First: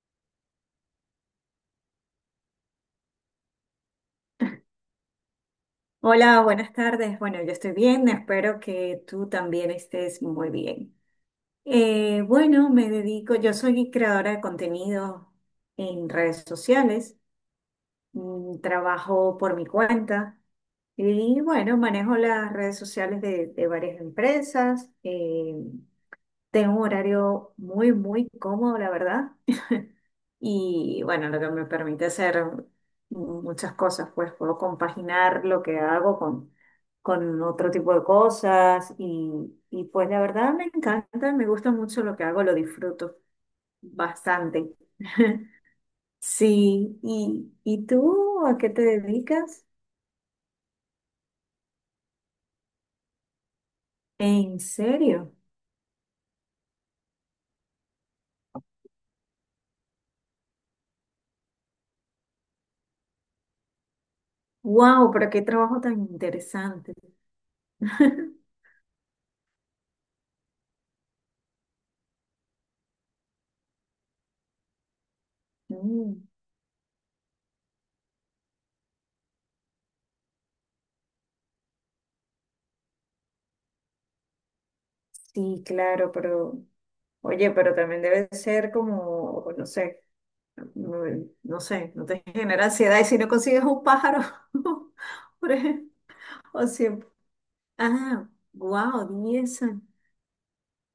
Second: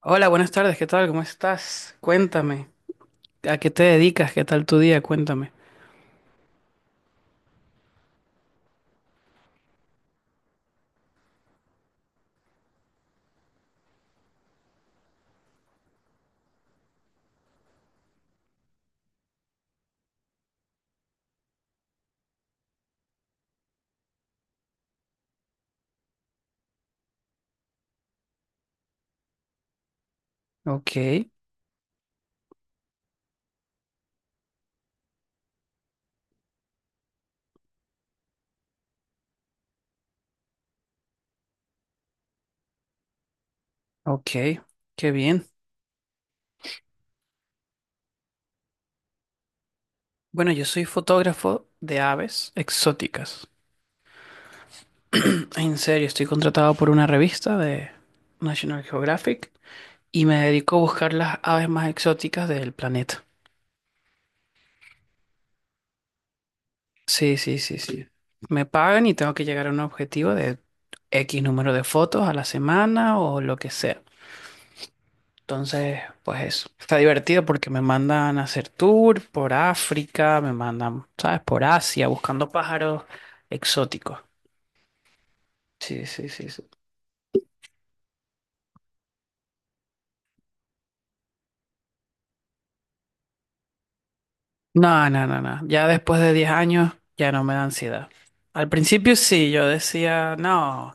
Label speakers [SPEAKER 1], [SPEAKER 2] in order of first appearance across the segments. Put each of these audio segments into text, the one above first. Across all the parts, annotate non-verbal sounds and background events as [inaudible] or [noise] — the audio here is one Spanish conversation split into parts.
[SPEAKER 1] Hola, buenas tardes, ¿qué tal? ¿Cómo estás? Cuéntame, ¿a qué te dedicas? ¿Qué tal tu día? Cuéntame.
[SPEAKER 2] Hola, buenas tardes. Bueno, yo estoy bien, espero que tú también estés muy bien. Bueno, me dedico, yo soy creadora de contenido en redes sociales. Trabajo por mi cuenta y bueno, manejo las redes sociales de varias empresas. Tengo un horario muy, muy cómodo, la verdad.
[SPEAKER 1] Ok,
[SPEAKER 2] Y bueno, lo que me permite hacer muchas cosas, pues puedo compaginar lo que hago con otro tipo de cosas y pues la verdad me encanta, me gusta mucho lo que hago, lo disfruto
[SPEAKER 1] ok,
[SPEAKER 2] bastante.
[SPEAKER 1] qué bien.
[SPEAKER 2] [laughs] Sí, ¿y tú a qué te dedicas?
[SPEAKER 1] Bueno, yo soy fotógrafo de aves exóticas.
[SPEAKER 2] ¿En serio?
[SPEAKER 1] En serio, estoy contratado por una revista de National Geographic y me dedico a buscar las aves más exóticas del planeta.
[SPEAKER 2] ¡Wow! Pero qué trabajo tan interesante.
[SPEAKER 1] Sí, sí, sí, sí.
[SPEAKER 2] [laughs]
[SPEAKER 1] Me pagan y tengo que llegar a un objetivo de X número de fotos a la semana o lo que sea. Entonces,
[SPEAKER 2] Mm,
[SPEAKER 1] pues eso. Está divertido porque me mandan a hacer tour por África, me mandan, ¿sabes? Por Asia, buscando pájaros exóticos.
[SPEAKER 2] sí,
[SPEAKER 1] Sí,
[SPEAKER 2] claro,
[SPEAKER 1] sí, sí,
[SPEAKER 2] pero
[SPEAKER 1] sí.
[SPEAKER 2] oye, pero también debe ser como, no sé. no no sé, no te genera ansiedad. ¿Y si no consigues un pájaro,
[SPEAKER 1] No, no,
[SPEAKER 2] [laughs]
[SPEAKER 1] no,
[SPEAKER 2] por
[SPEAKER 1] no. Ya
[SPEAKER 2] ejemplo,
[SPEAKER 1] después de 10
[SPEAKER 2] o
[SPEAKER 1] años
[SPEAKER 2] siempre?
[SPEAKER 1] ya no me da ansiedad.
[SPEAKER 2] Ah,
[SPEAKER 1] Al
[SPEAKER 2] wow,
[SPEAKER 1] principio sí,
[SPEAKER 2] 10
[SPEAKER 1] yo
[SPEAKER 2] años.
[SPEAKER 1] decía, no,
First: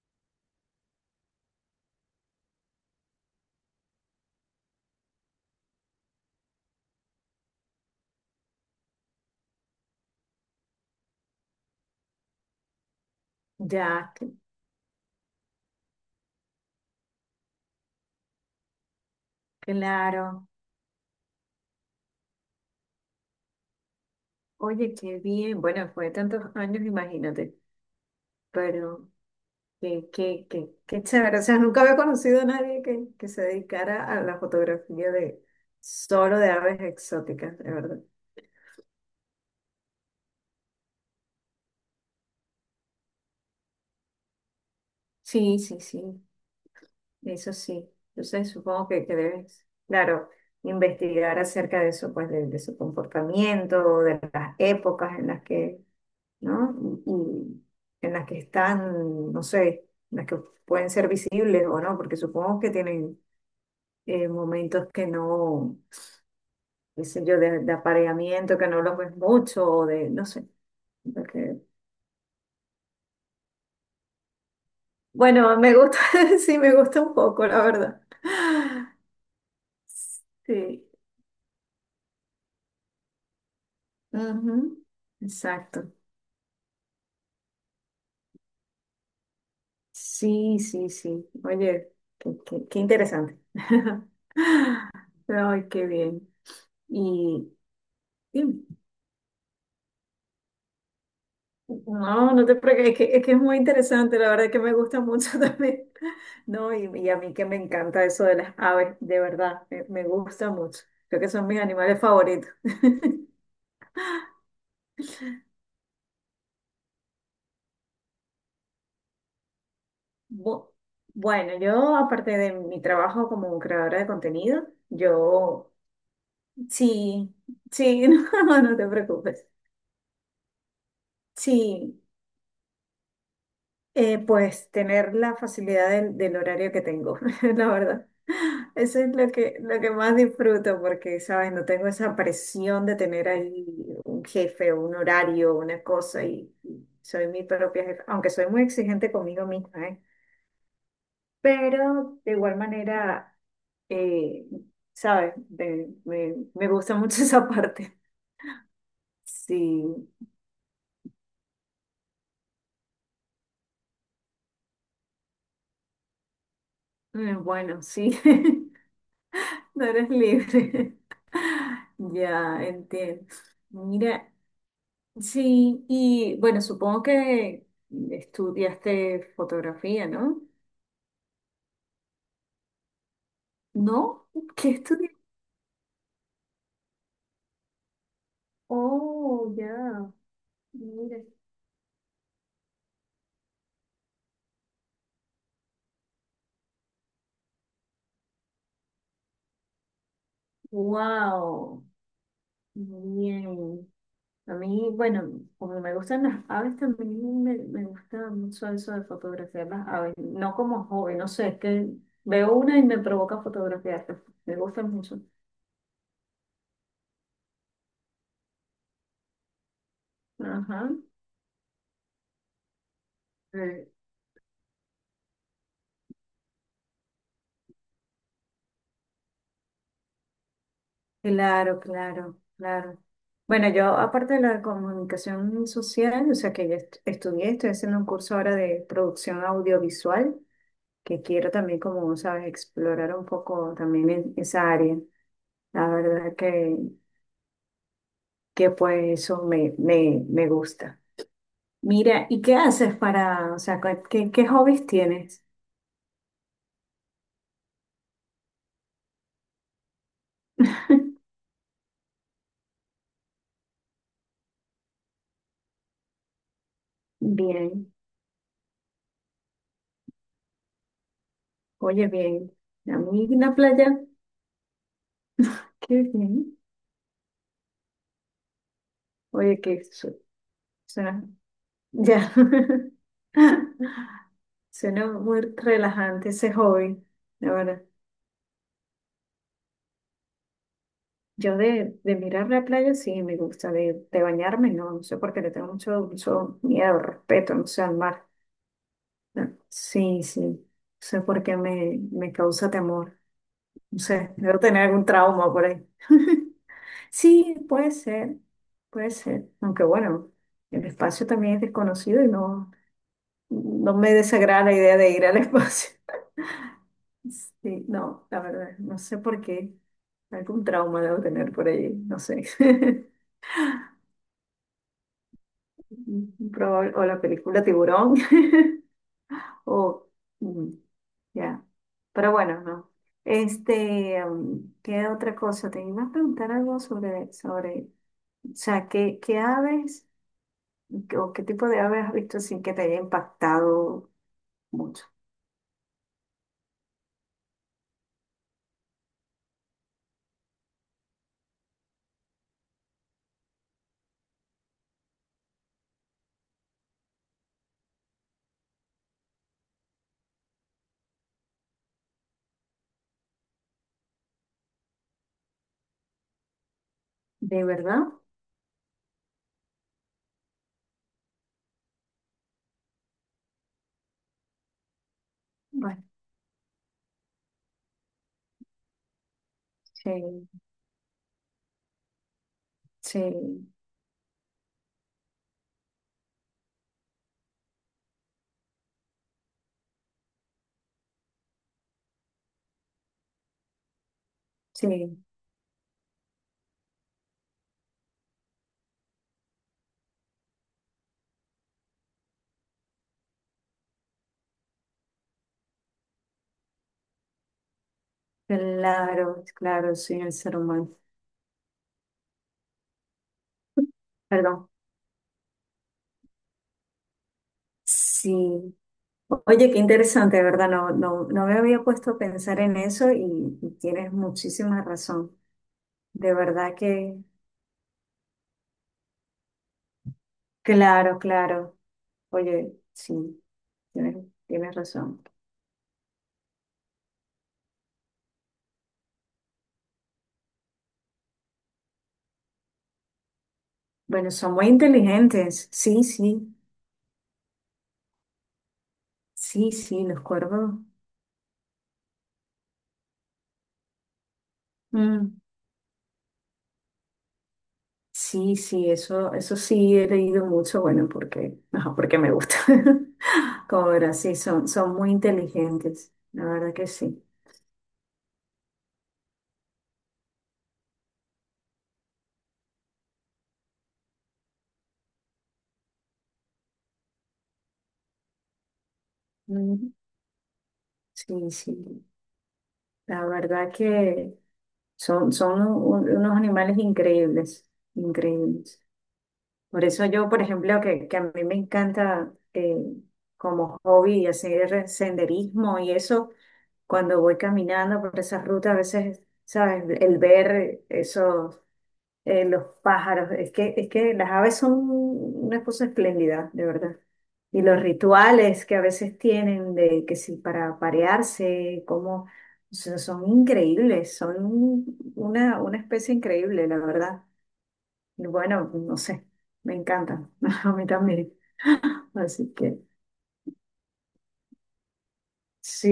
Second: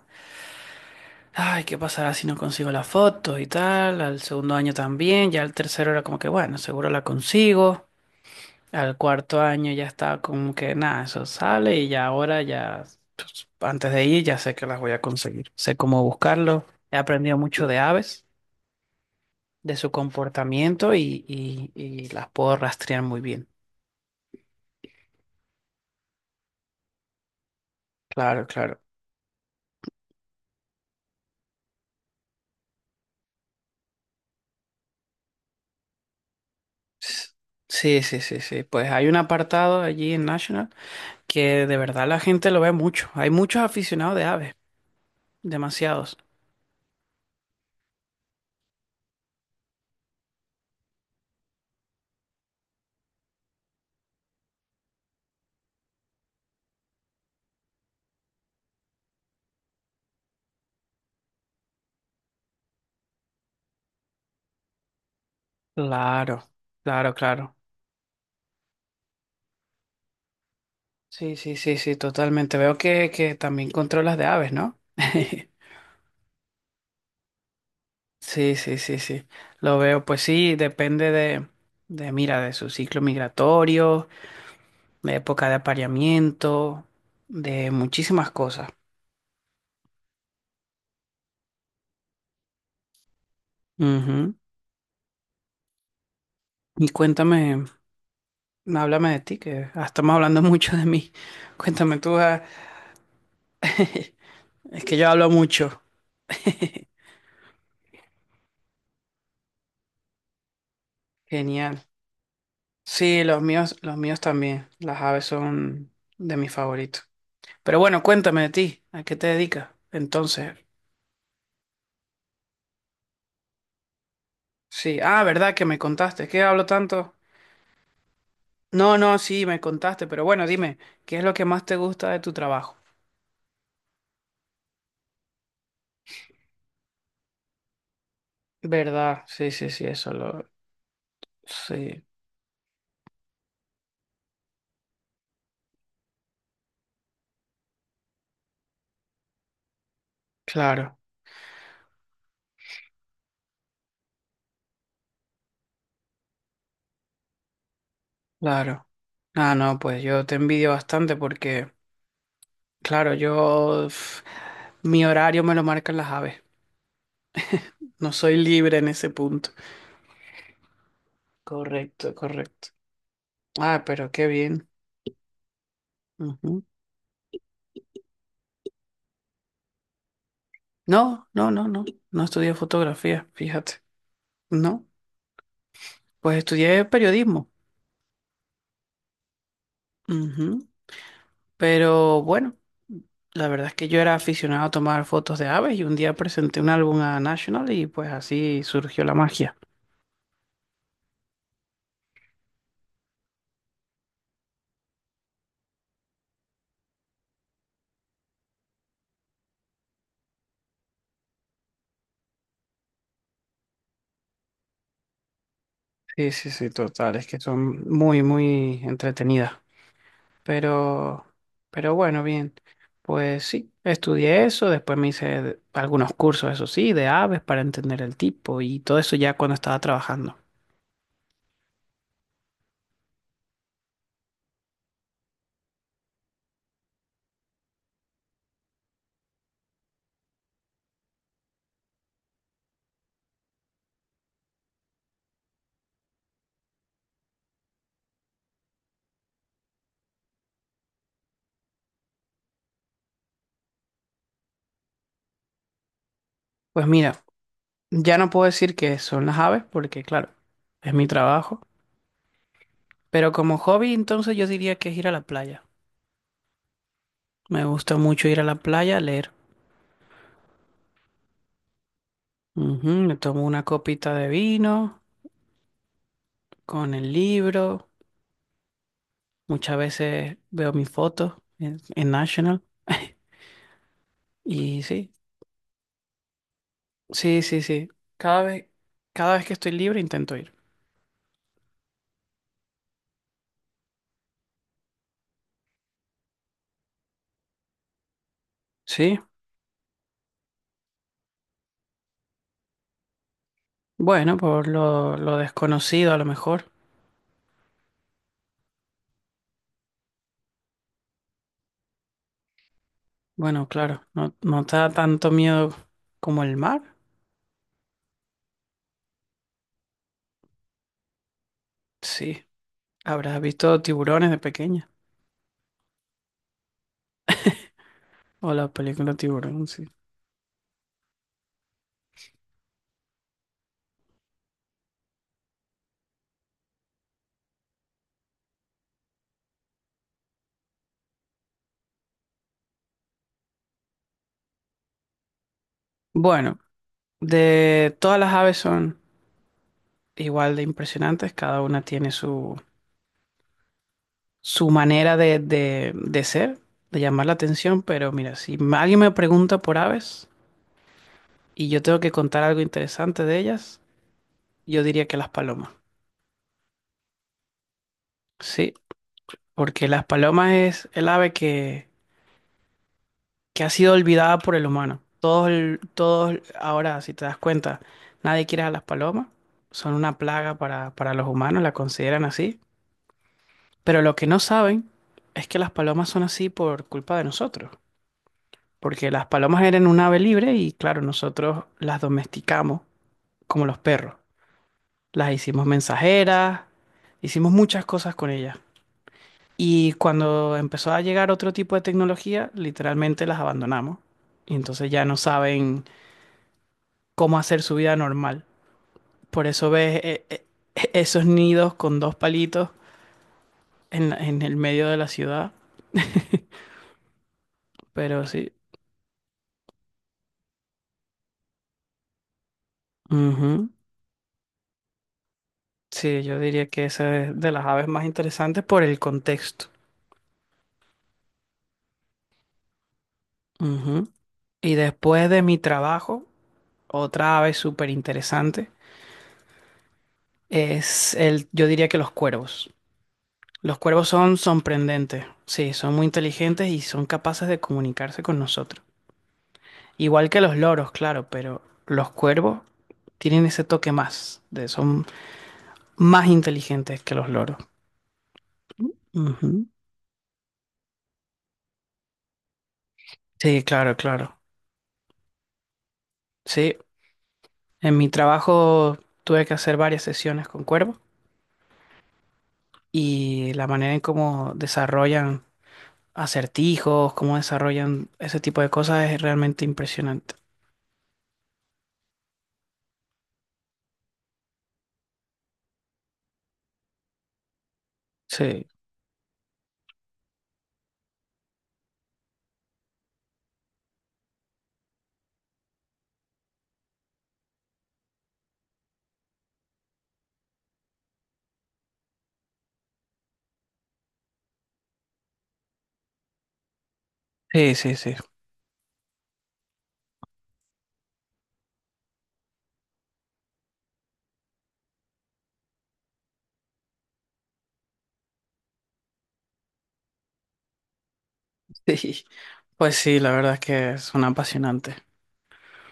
[SPEAKER 1] ay, ¿qué pasará si no consigo la foto y tal? Al segundo año también, ya al tercero era como que, bueno, seguro la consigo. Al cuarto año ya estaba como que nada, eso sale y ya ahora ya, pues, antes de
[SPEAKER 2] Ya,
[SPEAKER 1] ir ya sé que las voy a conseguir. Sé cómo buscarlo. He aprendido mucho de aves, de su
[SPEAKER 2] claro.
[SPEAKER 1] comportamiento y las puedo rastrear muy bien.
[SPEAKER 2] Oye, qué bien. Bueno, fue de tantos años, imagínate.
[SPEAKER 1] Claro, claro.
[SPEAKER 2] Pero qué, qué, qué, qué chévere. O sea, nunca había conocido a nadie que se dedicara a la fotografía de solo de aves
[SPEAKER 1] S-
[SPEAKER 2] exóticas, de verdad.
[SPEAKER 1] Sí, sí, sí, sí. Pues hay un apartado allí en National que de verdad la gente lo ve mucho. Hay muchos aficionados de aves,
[SPEAKER 2] Sí, sí,
[SPEAKER 1] demasiados.
[SPEAKER 2] sí. Eso sí, entonces supongo que debes, claro, investigar acerca de eso, pues de su comportamiento, de las épocas en las que, ¿no? Y, y en las que están, no sé, en las que pueden ser visibles o no, porque supongo que tienen momentos que no,
[SPEAKER 1] Claro,
[SPEAKER 2] qué
[SPEAKER 1] claro,
[SPEAKER 2] sé yo,
[SPEAKER 1] claro.
[SPEAKER 2] de apareamiento, que no los ves mucho, o de, no sé,
[SPEAKER 1] Sí, sí,
[SPEAKER 2] porque,
[SPEAKER 1] sí, sí, totalmente. Veo que también controlas de aves, ¿no? [laughs]
[SPEAKER 2] bueno, me gusta, [laughs] sí, me gusta un poco, la verdad.
[SPEAKER 1] Sí, sí, sí, sí. Lo veo, pues sí,
[SPEAKER 2] Sí.
[SPEAKER 1] depende mira, de su ciclo migratorio,
[SPEAKER 2] Ujú.
[SPEAKER 1] de época de
[SPEAKER 2] Exacto.
[SPEAKER 1] apareamiento, de muchísimas cosas.
[SPEAKER 2] Sí, sí, sí. Oye, qué, qué interesante. [laughs]
[SPEAKER 1] Ujú.
[SPEAKER 2] Ay, qué bien.
[SPEAKER 1] Y
[SPEAKER 2] Y,
[SPEAKER 1] cuéntame,
[SPEAKER 2] y-
[SPEAKER 1] háblame de ti, que ah, estamos hablando [laughs] mucho de mí. Cuéntame tú,
[SPEAKER 2] no,
[SPEAKER 1] ah,
[SPEAKER 2] no te preocupes, es que, es que es muy
[SPEAKER 1] [laughs]
[SPEAKER 2] interesante, la verdad que me
[SPEAKER 1] es que
[SPEAKER 2] gusta
[SPEAKER 1] yo hablo
[SPEAKER 2] mucho [laughs]
[SPEAKER 1] mucho.
[SPEAKER 2] también. No, y a mí que me encanta eso de las aves, de verdad, me gusta mucho. Creo que son mis
[SPEAKER 1] Genial.
[SPEAKER 2] animales favoritos.
[SPEAKER 1] Sí,
[SPEAKER 2] [laughs]
[SPEAKER 1] los míos también. Las aves son de mis favoritos. Pero bueno, cuéntame de ti, ¿a qué te dedicas? Entonces,
[SPEAKER 2] Bu- Bueno, yo aparte de mi trabajo como creadora de contenido,
[SPEAKER 1] sí, ah, verdad que
[SPEAKER 2] yo
[SPEAKER 1] me contaste, ¿qué hablo tanto?
[SPEAKER 2] sí, sí, [laughs] no, no te
[SPEAKER 1] No, no, sí,
[SPEAKER 2] preocupes.
[SPEAKER 1] me contaste, pero bueno, dime, ¿qué es lo que más te
[SPEAKER 2] Sí.
[SPEAKER 1] gusta de tu trabajo?
[SPEAKER 2] Pues tener la facilidad del horario que tengo, [laughs] la verdad. Eso es
[SPEAKER 1] ¿Verdad? Sí, sí,
[SPEAKER 2] lo
[SPEAKER 1] sí,
[SPEAKER 2] que
[SPEAKER 1] eso
[SPEAKER 2] más
[SPEAKER 1] lo...
[SPEAKER 2] disfruto porque, ¿sabes? No tengo
[SPEAKER 1] Sí,
[SPEAKER 2] esa presión de tener ahí un jefe, un horario, una cosa y soy mi propia jefa, aunque soy muy exigente conmigo misma, ¿eh?
[SPEAKER 1] claro,
[SPEAKER 2] Pero de igual manera, eh, ¿sabes? Me gusta mucho [laughs] esa parte.
[SPEAKER 1] claro. Ah, no, pues
[SPEAKER 2] Sí,
[SPEAKER 1] yo te envidio bastante porque, claro, yo... uf, mi horario me lo marcan las aves.
[SPEAKER 2] bueno,
[SPEAKER 1] No
[SPEAKER 2] sí,
[SPEAKER 1] soy
[SPEAKER 2] [laughs]
[SPEAKER 1] libre en ese punto.
[SPEAKER 2] no eres libre. [laughs]
[SPEAKER 1] Correcto,
[SPEAKER 2] Ya,
[SPEAKER 1] correcto.
[SPEAKER 2] entiendo.
[SPEAKER 1] Ah, pero qué
[SPEAKER 2] Mira,
[SPEAKER 1] bien.
[SPEAKER 2] sí, y bueno,
[SPEAKER 1] Ujú.
[SPEAKER 2] supongo que estudiaste fotografía, ¿no?
[SPEAKER 1] No, no, no, no. No estudié fotografía, fíjate.
[SPEAKER 2] ¿No? ¿Qué
[SPEAKER 1] No,
[SPEAKER 2] estudiaste?
[SPEAKER 1] pues estudié periodismo.
[SPEAKER 2] Oh, ya.
[SPEAKER 1] Ujú.
[SPEAKER 2] Mira.
[SPEAKER 1] Pero bueno, la verdad es que yo era aficionado a tomar fotos de aves y un día presenté un álbum a National y pues así surgió la magia.
[SPEAKER 2] Wow. Muy bien. A mí, bueno, como me gustan las aves, también me gusta mucho eso de fotografiar las aves. No como hobby, no sé, es que veo una y me provoca fotografiarla. Me gusta mucho.
[SPEAKER 1] Sí, sí, sí, total, es que son muy, muy entretenidas.
[SPEAKER 2] Ajá.
[SPEAKER 1] Pero, pero bueno, bien, pues sí, estudié eso, después me hice algunos cursos, eso sí, de aves para entender el tipo y todo eso ya cuando estaba trabajando.
[SPEAKER 2] Claro, claro, claro. Bueno, yo aparte de la comunicación social, o sea que ya estudié, estoy haciendo un curso ahora de producción audiovisual, que quiero también, como sabes, explorar un poco también en esa área. La verdad que pues eso me, me, me gusta. Mira, ¿y qué haces para, o sea, qué, qué hobbies tienes?
[SPEAKER 1] Pues mira, ya no puedo decir que son las aves porque claro, es mi trabajo, pero como hobby entonces yo diría que es ir a la playa. Me
[SPEAKER 2] Bien,
[SPEAKER 1] gusta mucho ir a la playa a leer.
[SPEAKER 2] oye, bien.
[SPEAKER 1] Ujú.
[SPEAKER 2] A
[SPEAKER 1] Me
[SPEAKER 2] mí
[SPEAKER 1] tomo
[SPEAKER 2] una
[SPEAKER 1] una
[SPEAKER 2] playa,
[SPEAKER 1] copita de vino
[SPEAKER 2] qué bien.
[SPEAKER 1] con el libro.
[SPEAKER 2] Oye,
[SPEAKER 1] Muchas
[SPEAKER 2] qué, o
[SPEAKER 1] veces veo mis
[SPEAKER 2] sea,
[SPEAKER 1] fotos en
[SPEAKER 2] ya.
[SPEAKER 1] National. [laughs]
[SPEAKER 2] [laughs]
[SPEAKER 1] Y
[SPEAKER 2] Suena
[SPEAKER 1] sí,
[SPEAKER 2] muy relajante ese hobby,
[SPEAKER 1] sí,
[SPEAKER 2] la
[SPEAKER 1] sí,
[SPEAKER 2] verdad.
[SPEAKER 1] sí. Cada vez, cada vez que estoy libre intento ir.
[SPEAKER 2] Yo de mirar la playa sí me gusta, de bañarme no, no sé por qué le tengo mucho, mucho miedo, respeto, no sé, al mar.
[SPEAKER 1] Sí,
[SPEAKER 2] No, sí, sí, no sé por qué me, me causa temor, no sé,
[SPEAKER 1] bueno,
[SPEAKER 2] debo
[SPEAKER 1] por
[SPEAKER 2] tener algún
[SPEAKER 1] lo
[SPEAKER 2] trauma por ahí.
[SPEAKER 1] desconocido a lo mejor.
[SPEAKER 2] Sí, puede ser, aunque bueno, el espacio también es desconocido y no,
[SPEAKER 1] Bueno,
[SPEAKER 2] no
[SPEAKER 1] claro,
[SPEAKER 2] me
[SPEAKER 1] no, no
[SPEAKER 2] desagrada la
[SPEAKER 1] te da
[SPEAKER 2] idea de ir
[SPEAKER 1] tanto
[SPEAKER 2] al [laughs]
[SPEAKER 1] miedo
[SPEAKER 2] espacio.
[SPEAKER 1] como el mar.
[SPEAKER 2] Sí, no, la verdad, no sé por qué. Algún trauma debo tener por ahí, no
[SPEAKER 1] Sí,
[SPEAKER 2] sé. [laughs]
[SPEAKER 1] habrás visto tiburones de pequeña.
[SPEAKER 2] O la película Tiburón,
[SPEAKER 1] O
[SPEAKER 2] [laughs]
[SPEAKER 1] la película Tiburón, sí.
[SPEAKER 2] o mm, ya. Pero bueno, no. Este, ¿qué otra cosa? Te iba a preguntar algo sobre, sobre, o sea, ¿qué, qué aves o qué tipo de aves has visto sin que te haya impactado mucho?
[SPEAKER 1] Bueno, de todas las aves son igual de impresionantes, cada una tiene su, su manera de ser, de llamar la atención, pero mira, si alguien me pregunta por aves y yo tengo que contar algo interesante de ellas, yo diría que las palomas.
[SPEAKER 2] ¿De verdad?
[SPEAKER 1] Sí, porque las palomas es el ave que ha sido olvidada por el humano. Todos, el-
[SPEAKER 2] Bueno,
[SPEAKER 1] todos ahora, si te das cuenta, nadie quiere a las palomas, son
[SPEAKER 2] sí,
[SPEAKER 1] una plaga para los humanos, la consideran así,
[SPEAKER 2] sí,
[SPEAKER 1] pero lo que no saben es que las palomas son así por culpa de nosotros. Porque las palomas eran un ave libre y claro, nosotros las domesticamos como los perros.
[SPEAKER 2] sí,
[SPEAKER 1] Las hicimos mensajeras, hicimos muchas cosas con ellas. Y cuando empezó a llegar otro tipo de tecnología, literalmente las abandonamos. Y entonces ya no saben cómo hacer su vida normal.
[SPEAKER 2] claro,
[SPEAKER 1] Por eso
[SPEAKER 2] claro,
[SPEAKER 1] ves
[SPEAKER 2] sí, el ser humano.
[SPEAKER 1] esos nidos con dos palitos en el
[SPEAKER 2] Perdón.
[SPEAKER 1] medio de la ciudad. [laughs] Pero sí.
[SPEAKER 2] Sí. Oye, qué interesante, ¿verdad? No, no, no me había puesto a pensar en eso
[SPEAKER 1] Ujú.
[SPEAKER 2] y tienes muchísima razón.
[SPEAKER 1] Sí,
[SPEAKER 2] De
[SPEAKER 1] yo diría
[SPEAKER 2] verdad
[SPEAKER 1] que esa
[SPEAKER 2] que,
[SPEAKER 1] es de las aves más interesantes por el contexto.
[SPEAKER 2] claro, claro. Oye, sí,
[SPEAKER 1] Ujú.
[SPEAKER 2] tienes,
[SPEAKER 1] Y
[SPEAKER 2] tienes razón.
[SPEAKER 1] después de mi trabajo, otra ave súper interesante es el, yo diría que los cuervos. Los cuervos
[SPEAKER 2] Bueno,
[SPEAKER 1] son
[SPEAKER 2] son muy
[SPEAKER 1] sorprendentes,
[SPEAKER 2] inteligentes.
[SPEAKER 1] sí, son
[SPEAKER 2] Sí,
[SPEAKER 1] muy
[SPEAKER 2] sí,
[SPEAKER 1] inteligentes y son capaces de comunicarse con nosotros.
[SPEAKER 2] sí, sí, los
[SPEAKER 1] Igual que los
[SPEAKER 2] cuervos.
[SPEAKER 1] loros, claro, pero los cuervos tienen ese toque más, de, son
[SPEAKER 2] Mm,
[SPEAKER 1] más inteligentes que los loros.
[SPEAKER 2] sí, sí, eso
[SPEAKER 1] Ujú.
[SPEAKER 2] sí he leído mucho, bueno, porque, [laughs] ajá, porque me gusta.
[SPEAKER 1] Sí,
[SPEAKER 2] [laughs] Como
[SPEAKER 1] claro,
[SPEAKER 2] verás, sí,
[SPEAKER 1] claro.
[SPEAKER 2] son, son muy inteligentes. La verdad
[SPEAKER 1] Sí,
[SPEAKER 2] que sí.
[SPEAKER 1] en mi trabajo tuve que hacer varias sesiones con cuervos y la manera en cómo desarrollan acertijos, cómo desarrollan ese tipo de cosas es realmente
[SPEAKER 2] Mm,
[SPEAKER 1] impresionante.
[SPEAKER 2] sí, sí. La verdad que son, son unos animales increíbles,
[SPEAKER 1] Sí,
[SPEAKER 2] increíbles. Por eso yo, por ejemplo, que a mí me encanta como hobby hacer senderismo y eso, cuando voy caminando por esas rutas, a veces, ¿sabes? El ver esos los pájaros, es que las aves son una cosa espléndida, de verdad. Y
[SPEAKER 1] sí,
[SPEAKER 2] los
[SPEAKER 1] sí, sí. [laughs]
[SPEAKER 2] rituales que a veces tienen de que si para parearse, como son, son increíbles, son una especie increíble, la verdad. Y bueno, no sé, me encantan, [laughs] a mí también.
[SPEAKER 1] Sí.
[SPEAKER 2] Así que
[SPEAKER 1] Pues sí, la verdad es que son apasionantes.
[SPEAKER 2] sí,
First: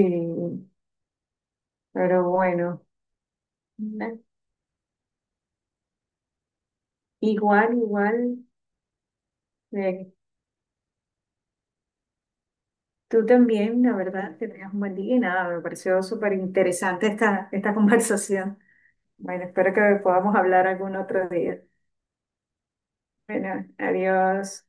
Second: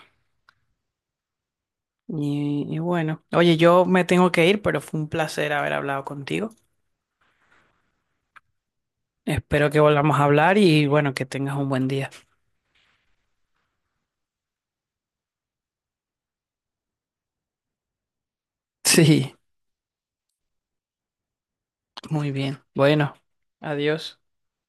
[SPEAKER 2] pero
[SPEAKER 1] Y
[SPEAKER 2] bueno,
[SPEAKER 1] bueno, oye, yo me
[SPEAKER 2] na-
[SPEAKER 1] tengo que ir, pero fue un placer haber hablado contigo.
[SPEAKER 2] igual, igual,
[SPEAKER 1] Espero que
[SPEAKER 2] eh,
[SPEAKER 1] volvamos a hablar y bueno, que tengas un buen día.
[SPEAKER 2] tú también, la verdad, que tengas un buen día y nada, me pareció súper interesante esta, esta [laughs] conversación.
[SPEAKER 1] Sí,
[SPEAKER 2] Bueno, espero que podamos hablar algún otro día.
[SPEAKER 1] muy bien. Bueno,
[SPEAKER 2] Bueno,
[SPEAKER 1] adiós.
[SPEAKER 2] adiós.